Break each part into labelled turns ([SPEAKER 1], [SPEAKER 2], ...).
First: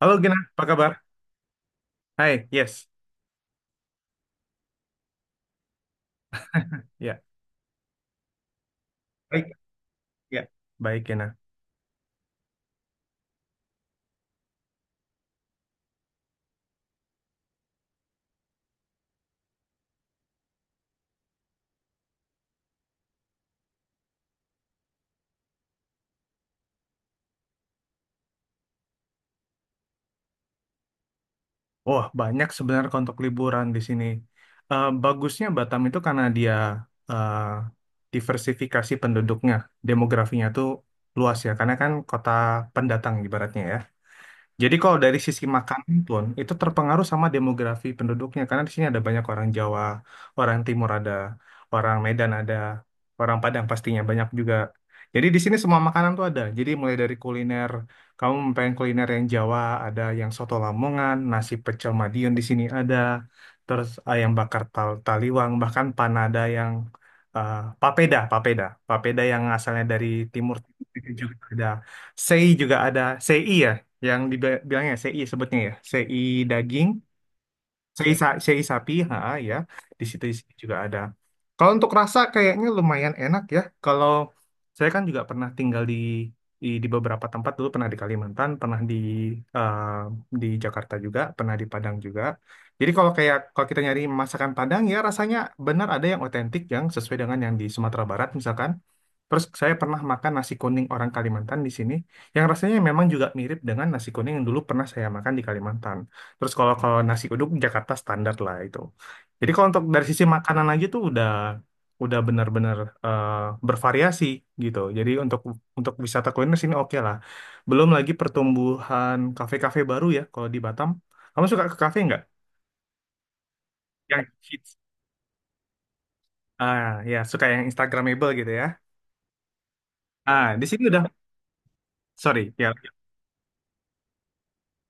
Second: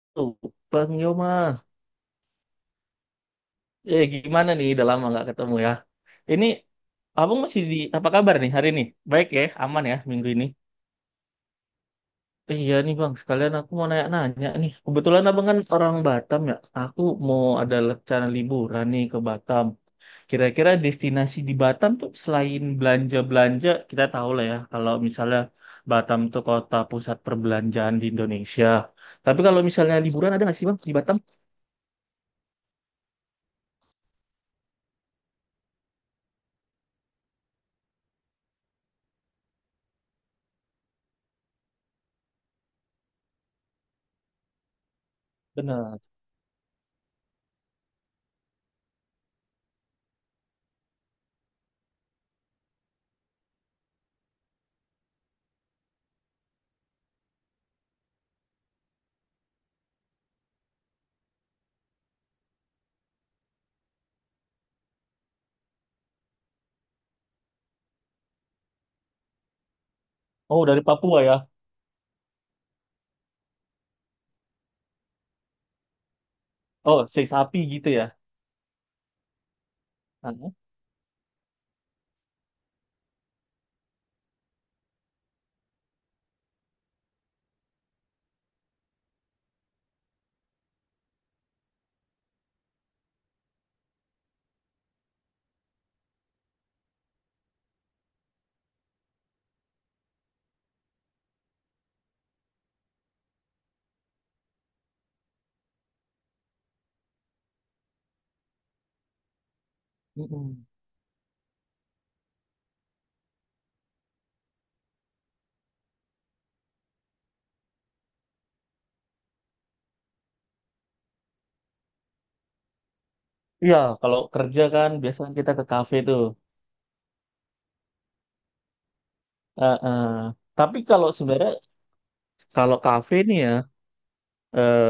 [SPEAKER 1] Halo Gina,
[SPEAKER 2] Tuh,
[SPEAKER 1] apa kabar?
[SPEAKER 2] Bang Yoma.
[SPEAKER 1] Hai, yes.
[SPEAKER 2] Gimana nih? Udah lama nggak ketemu ya. Ini,
[SPEAKER 1] Ya,
[SPEAKER 2] abang masih di, apa kabar nih hari ini? Baik ya,
[SPEAKER 1] baik.
[SPEAKER 2] aman ya minggu
[SPEAKER 1] Ya,
[SPEAKER 2] ini.
[SPEAKER 1] baik Gina.
[SPEAKER 2] Iya nih Bang, sekalian aku mau nanya-nanya nih. Kebetulan abang kan orang Batam ya. Aku mau ada rencana liburan nih ke Batam. Kira-kira destinasi di Batam tuh selain belanja-belanja, kita tahu lah ya. Kalau misalnya Batam tuh kota pusat perbelanjaan di Indonesia. Tapi kalau misalnya liburan ada nggak sih Bang di Batam?
[SPEAKER 1] Wah, banyak sebenarnya untuk liburan di sini. Bagusnya Batam itu karena dia eh, diversifikasi penduduknya, demografinya tuh luas ya, karena kan kota pendatang ibaratnya ya. Jadi kalau dari sisi makanan
[SPEAKER 2] Benar.
[SPEAKER 1] pun itu terpengaruh sama demografi penduduknya karena di sini ada banyak orang Jawa, orang Timur ada, orang Medan ada, orang Padang pastinya banyak juga. Jadi di sini semua makanan tuh ada. Jadi mulai dari kuliner, kamu pengen kuliner yang Jawa ada, yang soto Lamongan, nasi pecel Madiun di sini ada, terus ayam bakar Taliwang, bahkan panada yang eh, papeda, papeda, papeda yang asalnya dari timur
[SPEAKER 2] Oh, dari Papua ya.
[SPEAKER 1] juga ada. Sei juga ada, sei ya yang dibilangnya CI, sebutnya ya CI daging,
[SPEAKER 2] Oh, si sapi gitu ya.
[SPEAKER 1] CI, CI sapi, ha ya, di situ,
[SPEAKER 2] Heeh.
[SPEAKER 1] juga ada. Kalau untuk rasa kayaknya lumayan enak ya, kalau saya kan juga pernah tinggal di di beberapa tempat dulu, pernah di Kalimantan, pernah di eh, di Jakarta juga, pernah di Padang juga. Jadi kalau kayak kalau kita nyari masakan Padang ya rasanya benar ada yang otentik yang sesuai dengan yang di Sumatera Barat misalkan. Terus saya pernah makan nasi kuning orang Kalimantan di sini, yang rasanya memang juga mirip dengan nasi kuning yang dulu pernah saya makan di Kalimantan. Terus kalau kalau nasi uduk Jakarta standar lah itu. Jadi kalau untuk dari sisi
[SPEAKER 2] Mm-mm.
[SPEAKER 1] makanan aja tuh udah benar-benar eh, bervariasi gitu. Jadi untuk wisata kuliner sini oke lah. Belum lagi pertumbuhan kafe-kafe baru ya kalau di Batam. Kamu suka ke kafe nggak?
[SPEAKER 2] Iya, kalau
[SPEAKER 1] Yang
[SPEAKER 2] kerja
[SPEAKER 1] hits.
[SPEAKER 2] kan biasanya kita ke kafe tuh.
[SPEAKER 1] Ah, ya, suka yang Instagramable gitu ya.
[SPEAKER 2] Eh, eh.
[SPEAKER 1] Ah, di
[SPEAKER 2] Tapi
[SPEAKER 1] sini udah,
[SPEAKER 2] kalau sebenarnya
[SPEAKER 1] sorry ya.
[SPEAKER 2] kalau kafe nih ya eh,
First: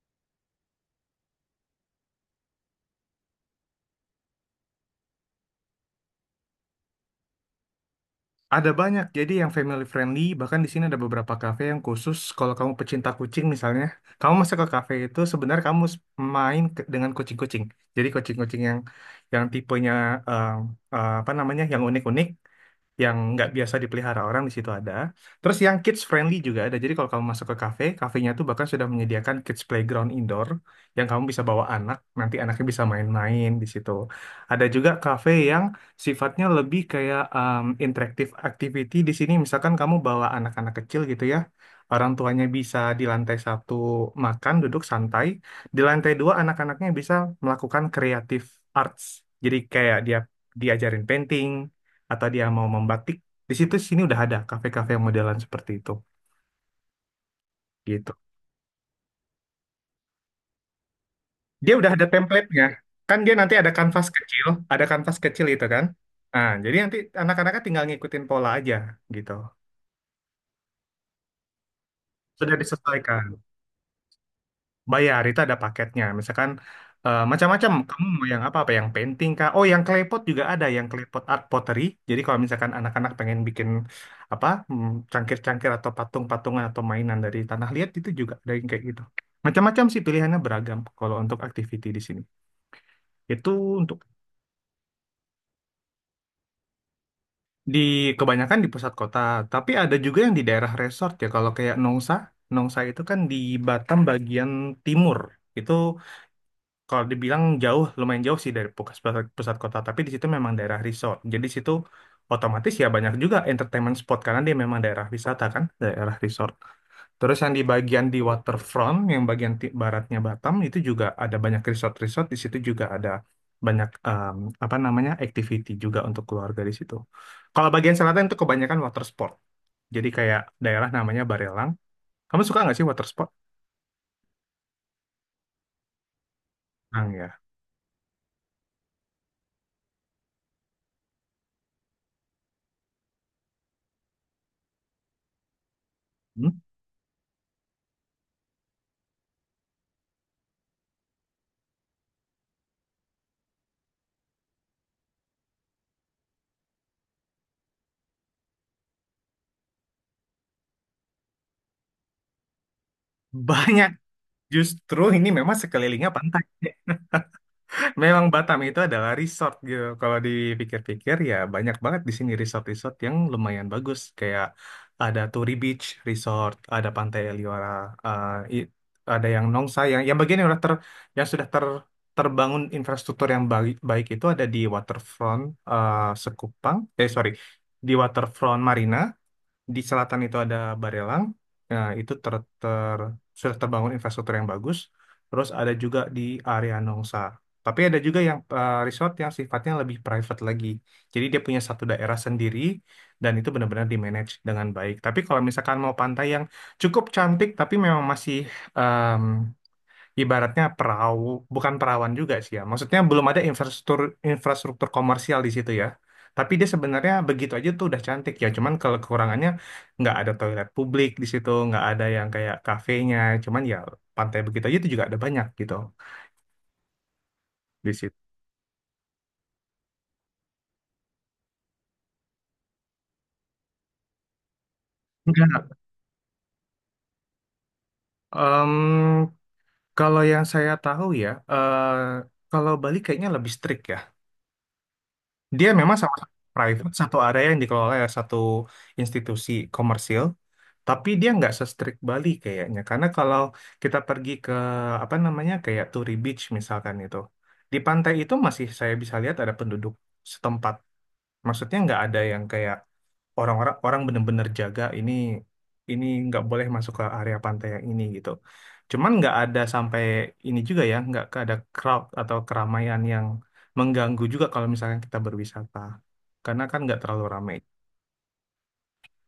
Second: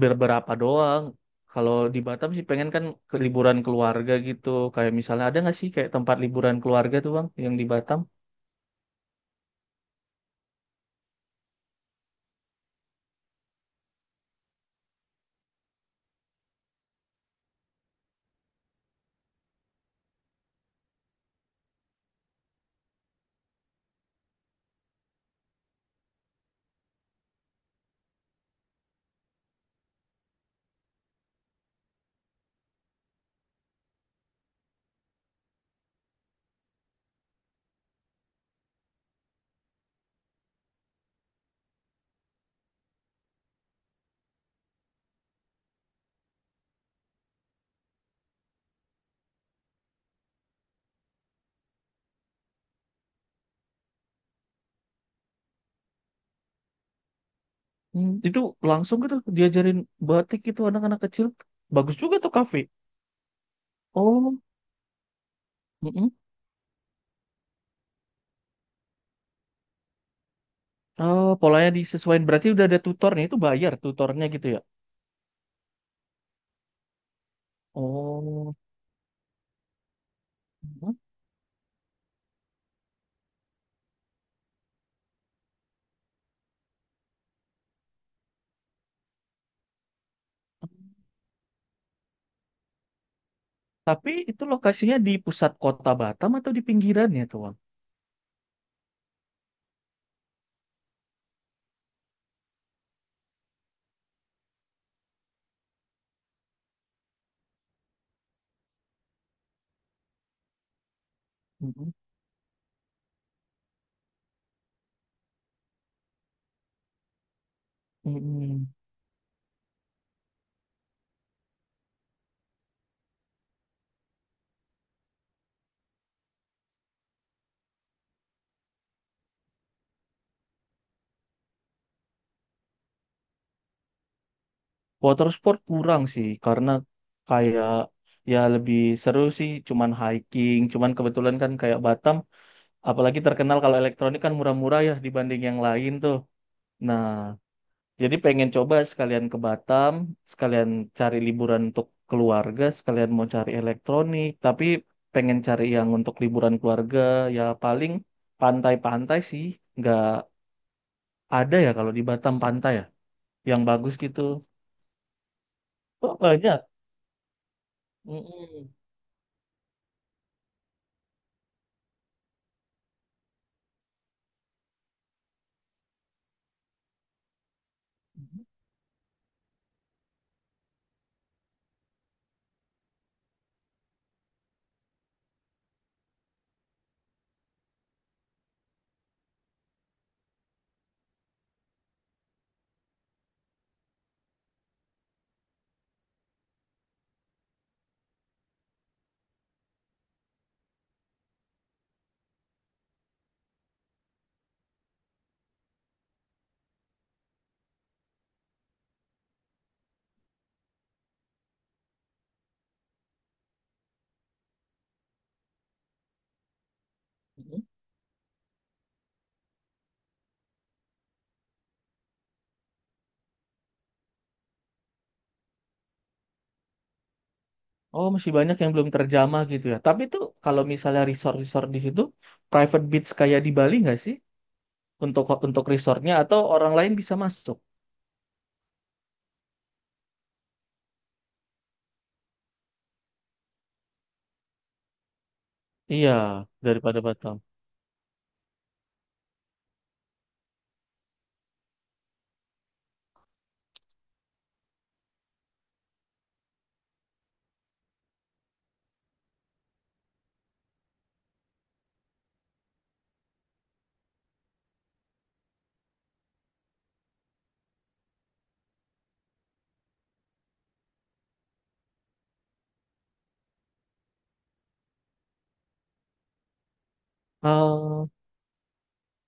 [SPEAKER 2] beberapa doang. Kalau di Batam sih pengen kan ke liburan keluarga gitu. Kayak misalnya ada nggak sih kayak tempat liburan keluarga tuh bang yang di Batam?
[SPEAKER 1] Ada banyak, jadi yang family friendly, bahkan di sini ada beberapa kafe yang khusus kalau kamu pecinta kucing misalnya, kamu masuk ke kafe itu sebenarnya kamu main dengan kucing-kucing. Jadi kucing-kucing yang tipenya eh, apa namanya, yang unik-unik yang nggak biasa dipelihara orang di situ ada. Terus yang kids friendly juga ada. Jadi kalau kamu masuk ke kafe, kafenya tuh bahkan sudah menyediakan kids playground indoor yang kamu bisa bawa anak, nanti anaknya bisa main-main di situ. Ada juga kafe yang sifatnya lebih kayak interactive activity di sini. Misalkan kamu bawa anak-anak kecil gitu ya. Orang tuanya bisa di lantai satu makan, duduk santai. Di lantai dua anak-anaknya bisa melakukan kreatif arts. Jadi kayak dia diajarin painting, atau dia mau membatik di situ. Sini udah ada kafe-kafe yang modelan seperti itu gitu.
[SPEAKER 2] Hmm, itu langsung gitu diajarin batik gitu anak-anak kecil.
[SPEAKER 1] Dia udah
[SPEAKER 2] Bagus
[SPEAKER 1] ada
[SPEAKER 2] juga tuh kafe.
[SPEAKER 1] template-nya kan, dia nanti ada kanvas
[SPEAKER 2] Oh,
[SPEAKER 1] kecil, itu kan,
[SPEAKER 2] mm-mm.
[SPEAKER 1] nah jadi nanti anak-anaknya tinggal ngikutin pola aja gitu.
[SPEAKER 2] Oh, polanya disesuaikan berarti
[SPEAKER 1] Sudah
[SPEAKER 2] udah ada tutornya
[SPEAKER 1] disesuaikan,
[SPEAKER 2] itu bayar tutornya gitu ya.
[SPEAKER 1] bayar itu ada paketnya, misalkan macam-macam, kamu mau yang
[SPEAKER 2] Oh.
[SPEAKER 1] apa apa yang painting kah, oh yang klepot juga ada, yang
[SPEAKER 2] Mhm.
[SPEAKER 1] klepot art pottery. Jadi kalau misalkan anak-anak pengen bikin apa cangkir-cangkir atau patung-patungan atau mainan dari tanah liat itu juga ada yang kayak gitu. Macam-macam sih pilihannya, beragam kalau untuk activity di sini itu untuk
[SPEAKER 2] Tapi itu lokasinya di pusat kota Batam atau di pinggirannya tuh, Bang?
[SPEAKER 1] di kebanyakan di pusat kota, tapi ada juga yang di daerah resort ya kalau kayak Nongsa. Itu kan di Batam bagian timur itu. Kalau dibilang jauh, lumayan jauh sih dari pusat, kota, tapi di situ memang daerah resort. Jadi situ
[SPEAKER 2] Mhm.
[SPEAKER 1] otomatis ya banyak juga entertainment spot karena dia memang daerah wisata kan, daerah resort. Terus yang di bagian di
[SPEAKER 2] Mhm.
[SPEAKER 1] waterfront, yang bagian baratnya Batam itu juga ada banyak resort-resort. Di situ juga ada banyak apa namanya, activity juga untuk keluarga di situ. Kalau bagian selatan itu kebanyakan water sport. Jadi kayak daerah namanya Barelang. Kamu suka nggak sih water sport?
[SPEAKER 2] Water sport kurang sih karena
[SPEAKER 1] Nah, ya.
[SPEAKER 2] kayak ya lebih seru sih cuman hiking, cuman kebetulan kan kayak Batam apalagi terkenal kalau elektronik kan murah-murah ya dibanding yang lain tuh.
[SPEAKER 1] Hmm?
[SPEAKER 2] Nah, jadi pengen coba sekalian ke Batam, sekalian cari liburan untuk keluarga, sekalian mau cari elektronik, tapi pengen cari yang untuk liburan keluarga, ya paling pantai-pantai sih, nggak ada ya kalau di Batam pantai ya, yang
[SPEAKER 1] Banyak.
[SPEAKER 2] bagus gitu.
[SPEAKER 1] Justru ini memang sekelilingnya
[SPEAKER 2] Oh,
[SPEAKER 1] pantai.
[SPEAKER 2] banyak.
[SPEAKER 1] Memang Batam
[SPEAKER 2] Mm-mm.
[SPEAKER 1] itu adalah resort gitu. Kalau dipikir-pikir ya banyak banget di sini resort-resort yang lumayan bagus. Kayak ada Turi Beach Resort, ada Pantai Liora, eh, i- ada yang Nongsa, yang bagian yang sudah ter terbangun infrastruktur yang baik, baik itu ada di Waterfront, eh, Sekupang. Eh, sorry, di Waterfront Marina, di selatan itu ada Barelang. Nah, itu ter, ter, sudah terbangun infrastruktur yang bagus. Terus ada juga di area Nongsa. Tapi ada juga yang resort yang sifatnya lebih private lagi. Jadi dia punya satu daerah sendiri dan itu benar-benar di-manage dengan baik. Tapi kalau misalkan mau pantai yang cukup cantik tapi memang masih ibaratnya perahu, bukan perawan juga sih ya. Maksudnya belum ada infrastruktur infrastruktur komersial di situ ya. Tapi dia sebenarnya begitu
[SPEAKER 2] Mm-mm.
[SPEAKER 1] aja tuh udah cantik ya. Cuman kalau kekurangannya nggak ada toilet publik di situ, nggak ada yang kayak kafenya. Cuman ya pantai begitu aja itu juga ada banyak gitu di
[SPEAKER 2] Oh,
[SPEAKER 1] situ.
[SPEAKER 2] masih banyak yang belum terjamah gitu ya. Tapi tuh kalau misalnya resort-resort di situ, private beach kayak di Bali nggak sih? Untuk
[SPEAKER 1] Enggak.
[SPEAKER 2] resortnya atau orang lain bisa masuk?
[SPEAKER 1] Em, kalau yang saya tahu ya, kalau Bali kayaknya lebih strict. Dia memang
[SPEAKER 2] Iya,
[SPEAKER 1] sama private
[SPEAKER 2] daripada
[SPEAKER 1] satu
[SPEAKER 2] Batam.
[SPEAKER 1] area yang dikelola oleh satu institusi komersil, tapi dia nggak se-strict Bali kayaknya. Karena kalau kita pergi ke apa namanya kayak Turi Beach misalkan itu, di pantai itu masih saya bisa lihat ada penduduk setempat. Maksudnya nggak ada yang kayak orang-orang orang bener-bener jaga ini, nggak boleh masuk ke area pantai yang ini gitu. Cuman nggak ada sampai ini juga ya, nggak ada crowd atau keramaian yang mengganggu juga kalau misalkan kita berwisata. Karena kan nggak terlalu ramai.
[SPEAKER 2] Oh,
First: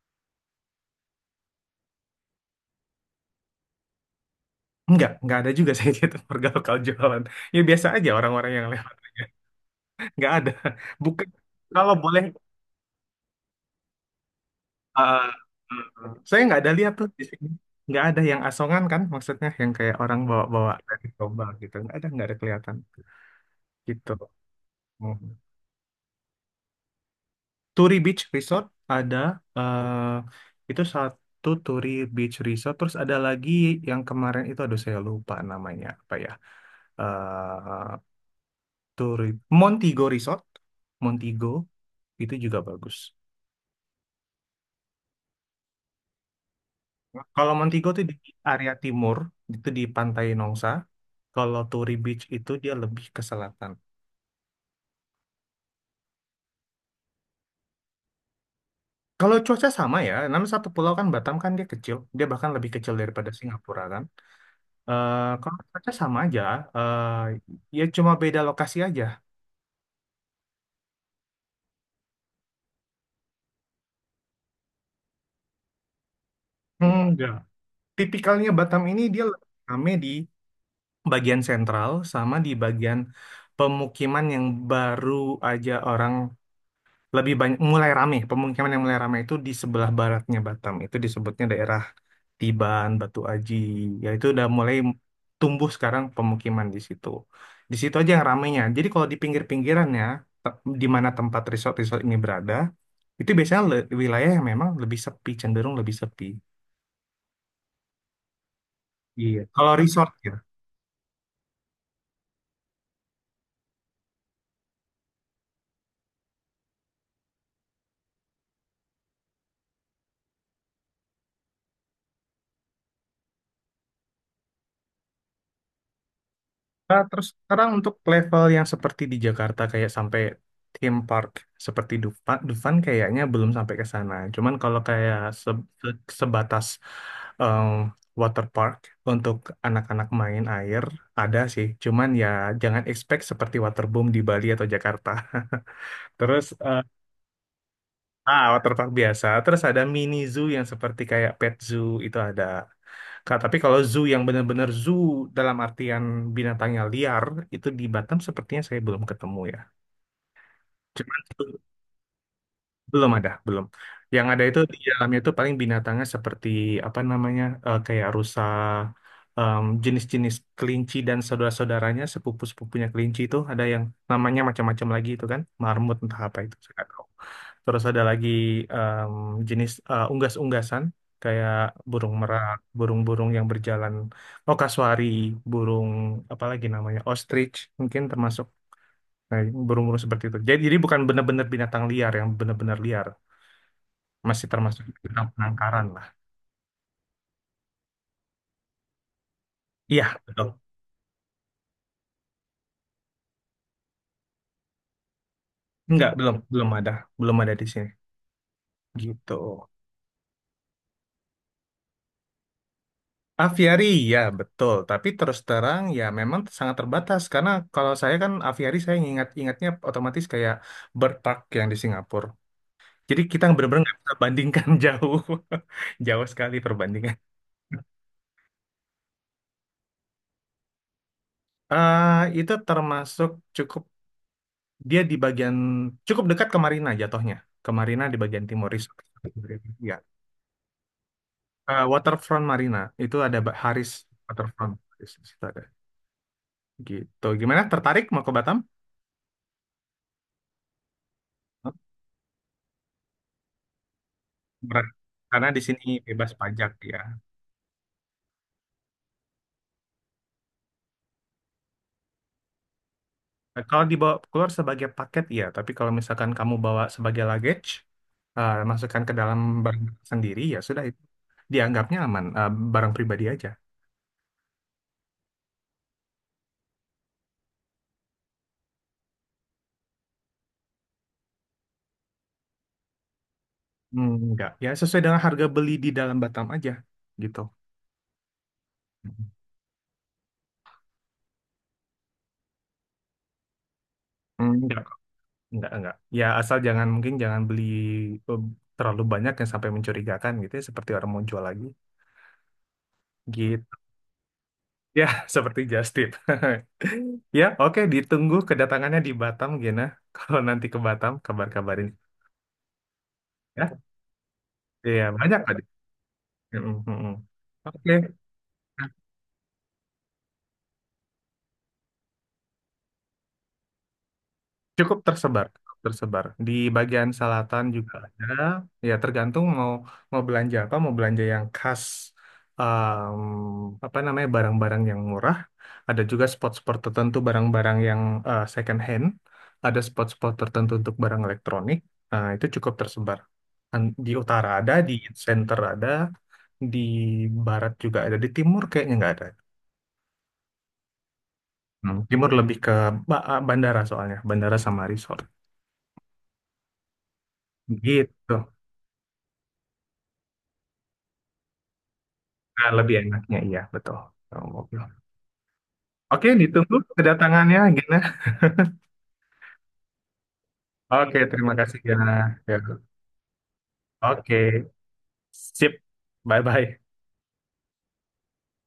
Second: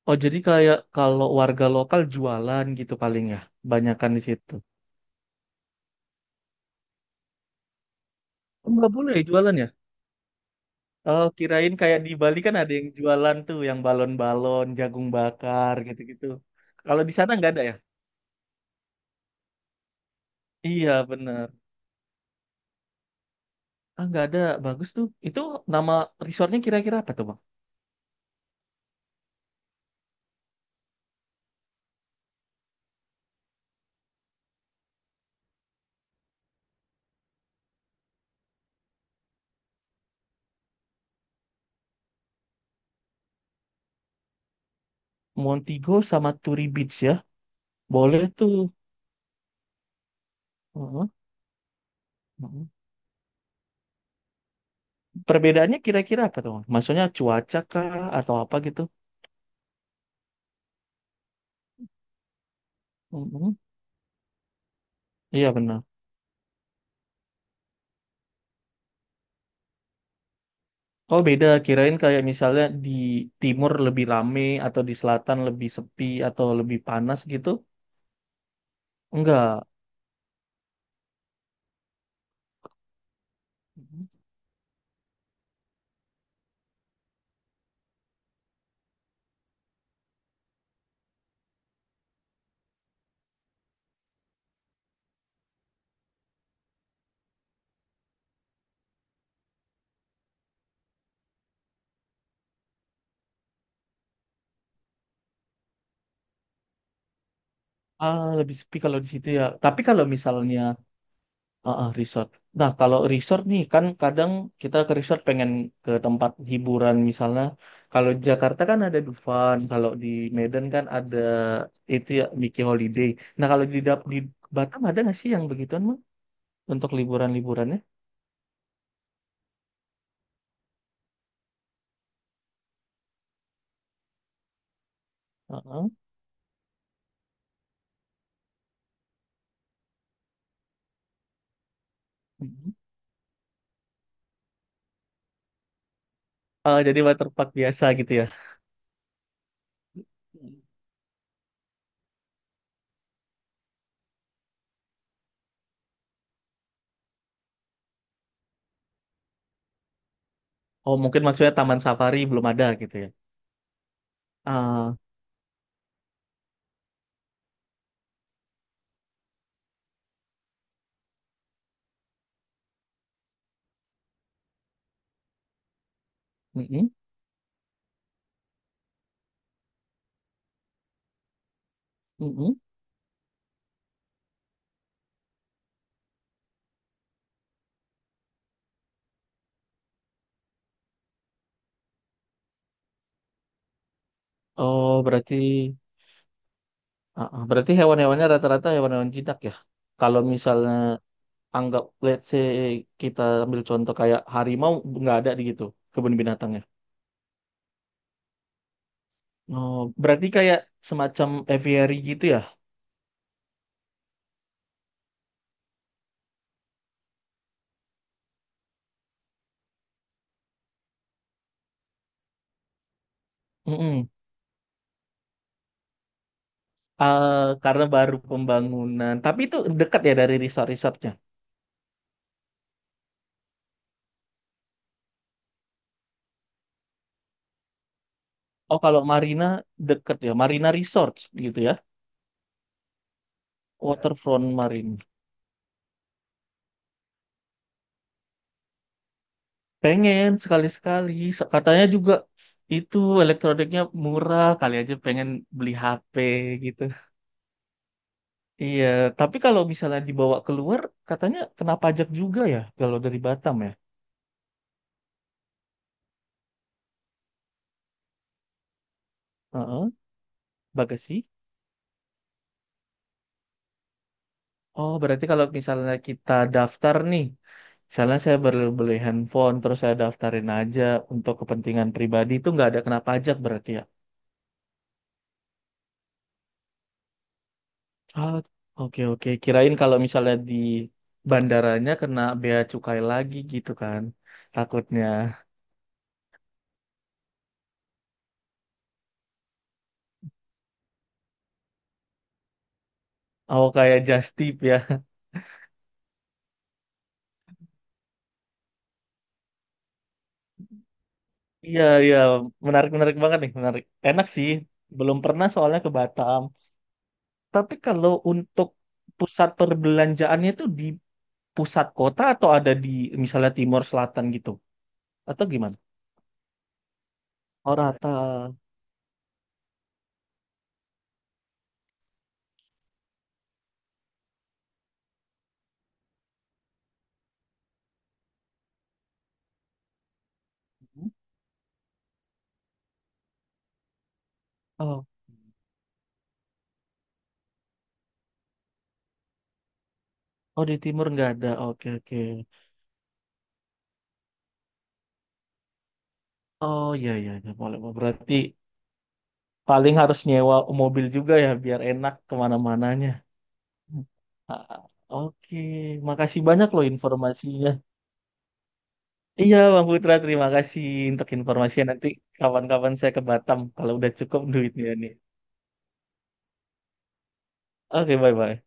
[SPEAKER 2] oh jadi kayak kalau warga lokal jualan gitu paling ya, banyakan di situ.
[SPEAKER 1] Nggak ada juga saya gitu warga lokal jualan. Ya biasa aja orang-orang yang
[SPEAKER 2] Oh, nggak
[SPEAKER 1] lewat
[SPEAKER 2] boleh
[SPEAKER 1] aja.
[SPEAKER 2] ya jualan ya?
[SPEAKER 1] Nggak ada.
[SPEAKER 2] Oh,
[SPEAKER 1] Bukan,
[SPEAKER 2] kirain
[SPEAKER 1] kalau
[SPEAKER 2] kayak di
[SPEAKER 1] boleh.
[SPEAKER 2] Bali kan ada yang jualan tuh, yang balon-balon, jagung
[SPEAKER 1] Ah,
[SPEAKER 2] bakar
[SPEAKER 1] ah,
[SPEAKER 2] gitu-gitu.
[SPEAKER 1] saya nggak ada lihat
[SPEAKER 2] Kalau
[SPEAKER 1] tuh
[SPEAKER 2] di
[SPEAKER 1] di
[SPEAKER 2] sana
[SPEAKER 1] sini.
[SPEAKER 2] nggak ada ya?
[SPEAKER 1] Nggak ada yang asongan kan, maksudnya yang kayak orang bawa-bawa dari
[SPEAKER 2] Iya
[SPEAKER 1] domba
[SPEAKER 2] bener.
[SPEAKER 1] gitu. Nggak ada kelihatan
[SPEAKER 2] Ah
[SPEAKER 1] gitu.
[SPEAKER 2] nggak ada, bagus tuh.
[SPEAKER 1] Hmm.
[SPEAKER 2] Itu nama resortnya kira-kira apa tuh bang?
[SPEAKER 1] Turi Beach Resort ada, eh itu satu Turi Beach Resort. Terus ada lagi yang kemarin itu, aduh saya lupa namanya apa ya. eh Turi Montigo Resort, Montigo itu juga bagus.
[SPEAKER 2] Montego sama Turi Beach ya?
[SPEAKER 1] Kalau Montego itu di
[SPEAKER 2] Boleh tuh.
[SPEAKER 1] area timur, itu di Pantai Nongsa.
[SPEAKER 2] Heeh,
[SPEAKER 1] Kalau Turi Beach itu
[SPEAKER 2] heeh.
[SPEAKER 1] dia lebih ke selatan.
[SPEAKER 2] Perbedaannya kira-kira apa tuh bang? Maksudnya cuaca kah atau apa gitu?
[SPEAKER 1] Kalau cuaca sama ya, namanya satu pulau kan Batam, kan dia kecil, dia bahkan lebih kecil daripada
[SPEAKER 2] Heeh.
[SPEAKER 1] Singapura kan.
[SPEAKER 2] Iya
[SPEAKER 1] Kalau
[SPEAKER 2] bener.
[SPEAKER 1] cuaca sama aja, eh ya cuma beda lokasi aja.
[SPEAKER 2] Oh beda, kirain kayak misalnya di timur lebih rame atau di selatan lebih sepi atau lebih panas
[SPEAKER 1] Enggak.
[SPEAKER 2] gitu.
[SPEAKER 1] Tipikalnya Batam ini dia lebih
[SPEAKER 2] Enggak.
[SPEAKER 1] rame di bagian sentral sama di bagian pemukiman yang baru aja, orang lebih banyak mulai rame. Pemukiman yang mulai rame itu di sebelah baratnya Batam itu disebutnya daerah Tiban Batu Aji ya. Itu udah mulai tumbuh sekarang pemukiman di situ, aja yang ramenya. Jadi kalau di pinggir-pinggirannya, di mana tempat resort-resort ini berada, itu biasanya wilayah yang memang lebih sepi, cenderung lebih sepi.
[SPEAKER 2] Ah, lebih sepi kalau di situ
[SPEAKER 1] Iya,
[SPEAKER 2] ya.
[SPEAKER 1] kalau
[SPEAKER 2] Tapi kalau
[SPEAKER 1] resort ya.
[SPEAKER 2] misalnya ah, ah, resort. Nah, kalau resort nih kan kadang kita ke resort pengen ke tempat hiburan misalnya. Kalau di Jakarta kan ada Dufan, kalau di Medan kan ada itu ya Mickey Holiday. Nah, kalau di Dap- di Batam ada nggak sih yang begituan, Mang? Untuk
[SPEAKER 1] Nah, terus sekarang
[SPEAKER 2] liburan-liburannya?
[SPEAKER 1] untuk level yang seperti di Jakarta kayak sampai theme park seperti Dufan, kayaknya belum sampai ke sana. Cuman kalau kayak
[SPEAKER 2] Heeh.
[SPEAKER 1] sebatas em, water park untuk anak-anak main air ada sih. Cuman ya
[SPEAKER 2] Mhm.
[SPEAKER 1] jangan expect seperti waterboom di Bali atau Jakarta. Terus
[SPEAKER 2] Ah, jadi waterpark biasa gitu ya.
[SPEAKER 1] ah, water park biasa. Terus ada mini zoo yang seperti kayak pet zoo itu ada. Kak, tapi kalau zoo yang benar-benar zoo dalam artian binatangnya liar, itu di Batam sepertinya saya belum ketemu ya.
[SPEAKER 2] Oh, mungkin
[SPEAKER 1] Cuman
[SPEAKER 2] maksudnya
[SPEAKER 1] bel-
[SPEAKER 2] taman safari belum ada gitu ya.
[SPEAKER 1] belum ada, belum. Yang ada itu di
[SPEAKER 2] Ah,
[SPEAKER 1] dalamnya itu paling binatangnya seperti apa namanya, kayak rusa, jenis-jenis kelinci dan saudara-saudaranya, sepupu-sepupunya kelinci itu ada yang namanya macam-macam lagi itu kan, marmut entah apa itu, saya nggak
[SPEAKER 2] mm-mm,
[SPEAKER 1] tahu. Terus ada lagi em, jenis unggas-unggasan kayak burung
[SPEAKER 2] mm-mm.
[SPEAKER 1] merak, burung-burung yang berjalan, oh kasuari, burung apa lagi namanya, ostrich mungkin termasuk burung-burung seperti itu. Jadi bukan benar-benar binatang liar yang benar-benar liar, masih termasuk
[SPEAKER 2] Oh,
[SPEAKER 1] binatang
[SPEAKER 2] berarti
[SPEAKER 1] penangkaran lah.
[SPEAKER 2] ah, ah, berarti hewan-hewannya rata-rata hewan-hewan jinak ya.
[SPEAKER 1] Iya,
[SPEAKER 2] Kalau
[SPEAKER 1] betul.
[SPEAKER 2] misalnya anggap let's say kita ambil contoh kayak harimau nggak ada di gitu
[SPEAKER 1] Enggak,
[SPEAKER 2] kebun binatangnya.
[SPEAKER 1] belum ada, belum ada di sini. Gitu.
[SPEAKER 2] Oh, berarti kayak semacam aviary gitu ya.
[SPEAKER 1] Aviari, ya betul. Tapi terus terang ya memang sangat terbatas karena kalau saya kan aviari saya ingat-ingatnya otomatis kayak bird park yang di Singapura. Jadi kita benar-benar nggak
[SPEAKER 2] Mm-mm.
[SPEAKER 1] bisa bandingkan jauh, jauh sekali perbandingan.
[SPEAKER 2] Ah, karena baru pembangunan. Tapi itu dekat ya dari resort-resortnya.
[SPEAKER 1] Itu termasuk cukup, dia di bagian cukup dekat ke Marina jatuhnya. Ke Marina di bagian timur
[SPEAKER 2] Oh,
[SPEAKER 1] Resort.
[SPEAKER 2] kalau Marina
[SPEAKER 1] Ya.
[SPEAKER 2] dekat ya. Marina Resort gitu ya.
[SPEAKER 1] Waterfront Marina itu ada Haris
[SPEAKER 2] Waterfront
[SPEAKER 1] Waterfront.
[SPEAKER 2] Marina.
[SPEAKER 1] Haris, di situ ada. Gitu. Gimana? Tertarik mau ke Batam?
[SPEAKER 2] Pengen sekali-sekali. Se- Katanya juga itu elektroniknya murah. Kali
[SPEAKER 1] Ber-
[SPEAKER 2] aja pengen
[SPEAKER 1] Karena di
[SPEAKER 2] beli
[SPEAKER 1] sini
[SPEAKER 2] HP
[SPEAKER 1] bebas pajak
[SPEAKER 2] gitu.
[SPEAKER 1] ya.
[SPEAKER 2] Iya, tapi kalau misalnya dibawa keluar, katanya kena pajak juga ya kalau dari Batam
[SPEAKER 1] Nah,
[SPEAKER 2] ya.
[SPEAKER 1] kalau dibawa keluar sebagai paket ya, tapi kalau misalkan kamu bawa sebagai luggage, masukkan ke dalam barang
[SPEAKER 2] Heeh,
[SPEAKER 1] sendiri ya sudah itu
[SPEAKER 2] bagasi.
[SPEAKER 1] dianggapnya aman, barang pribadi aja.
[SPEAKER 2] Oh, berarti kalau misalnya kita daftar nih, misalnya saya baru beli handphone, terus saya daftarin aja untuk kepentingan pribadi itu nggak ada kena pajak berarti ya.
[SPEAKER 1] Hmm, enggak, ya sesuai dengan harga beli di dalam Batam aja gitu.
[SPEAKER 2] Ah, oke oke. Kirain kalau misalnya di bandaranya kena bea cukai lagi gitu kan.
[SPEAKER 1] Hmm,
[SPEAKER 2] Takutnya.
[SPEAKER 1] enggak, enggak. Ya asal jangan, mungkin jangan beli eh, terlalu banyak yang sampai mencurigakan gitu ya, seperti orang mau jual lagi
[SPEAKER 2] Oh,
[SPEAKER 1] gitu.
[SPEAKER 2] kayak just tip ya.
[SPEAKER 1] Ya, seperti just tip. Ya, oke, ditunggu kedatangannya di Batam, Gina. Kalau nanti ke Batam,
[SPEAKER 2] Iya,
[SPEAKER 1] kabar-kabarin.
[SPEAKER 2] iya. Menarik-menarik banget nih,
[SPEAKER 1] Ya,
[SPEAKER 2] menarik. Enak sih.
[SPEAKER 1] iya,
[SPEAKER 2] Belum
[SPEAKER 1] banyak
[SPEAKER 2] pernah
[SPEAKER 1] tadi.
[SPEAKER 2] soalnya ke Batam.
[SPEAKER 1] Mm, mm, mm.
[SPEAKER 2] Tapi
[SPEAKER 1] Oke,
[SPEAKER 2] kalau untuk pusat perbelanjaannya itu di pusat kota atau ada di misalnya timur selatan gitu?
[SPEAKER 1] cukup
[SPEAKER 2] Atau
[SPEAKER 1] tersebar,
[SPEAKER 2] gimana?
[SPEAKER 1] cukup tersebar. Di bagian selatan
[SPEAKER 2] Oh,
[SPEAKER 1] juga ada.
[SPEAKER 2] rata.
[SPEAKER 1] Ya, tergantung mau mau belanja apa, mau belanja yang khas, em, apa namanya, barang-barang yang murah. Ada juga spot-spot tertentu barang-barang yang second hand. Ada spot-spot tertentu untuk barang elektronik. Nah, itu cukup tersebar. Di utara ada, di
[SPEAKER 2] Oh,
[SPEAKER 1] center ada, di barat juga ada, di timur kayaknya nggak ada.
[SPEAKER 2] oh di timur nggak ada. Oke,
[SPEAKER 1] Hmm.
[SPEAKER 2] oke.
[SPEAKER 1] Timur lebih ke ah, bandara soalnya, bandara sama resort.
[SPEAKER 2] Oh, iya, iya, iya. Boleh. Berarti
[SPEAKER 1] Gitu.
[SPEAKER 2] paling harus nyewa mobil juga ya biar enak
[SPEAKER 1] Nah, lebih
[SPEAKER 2] kemana-mananya.
[SPEAKER 1] enaknya iya, betul. Sama
[SPEAKER 2] Ah,
[SPEAKER 1] mobil.
[SPEAKER 2] oke,
[SPEAKER 1] Oke,
[SPEAKER 2] makasih banyak
[SPEAKER 1] ditunggu
[SPEAKER 2] loh
[SPEAKER 1] kedatangannya,
[SPEAKER 2] informasinya.
[SPEAKER 1] Gina.
[SPEAKER 2] Iya Bang Putra, terima kasih
[SPEAKER 1] Oke,
[SPEAKER 2] untuk
[SPEAKER 1] terima kasih,
[SPEAKER 2] informasinya.
[SPEAKER 1] Gina.
[SPEAKER 2] Nanti
[SPEAKER 1] Ya.
[SPEAKER 2] kawan-kawan saya ke Batam kalau udah cukup
[SPEAKER 1] Oke,
[SPEAKER 2] duitnya nih.
[SPEAKER 1] sip. Bye-bye.
[SPEAKER 2] Oke, bye-bye.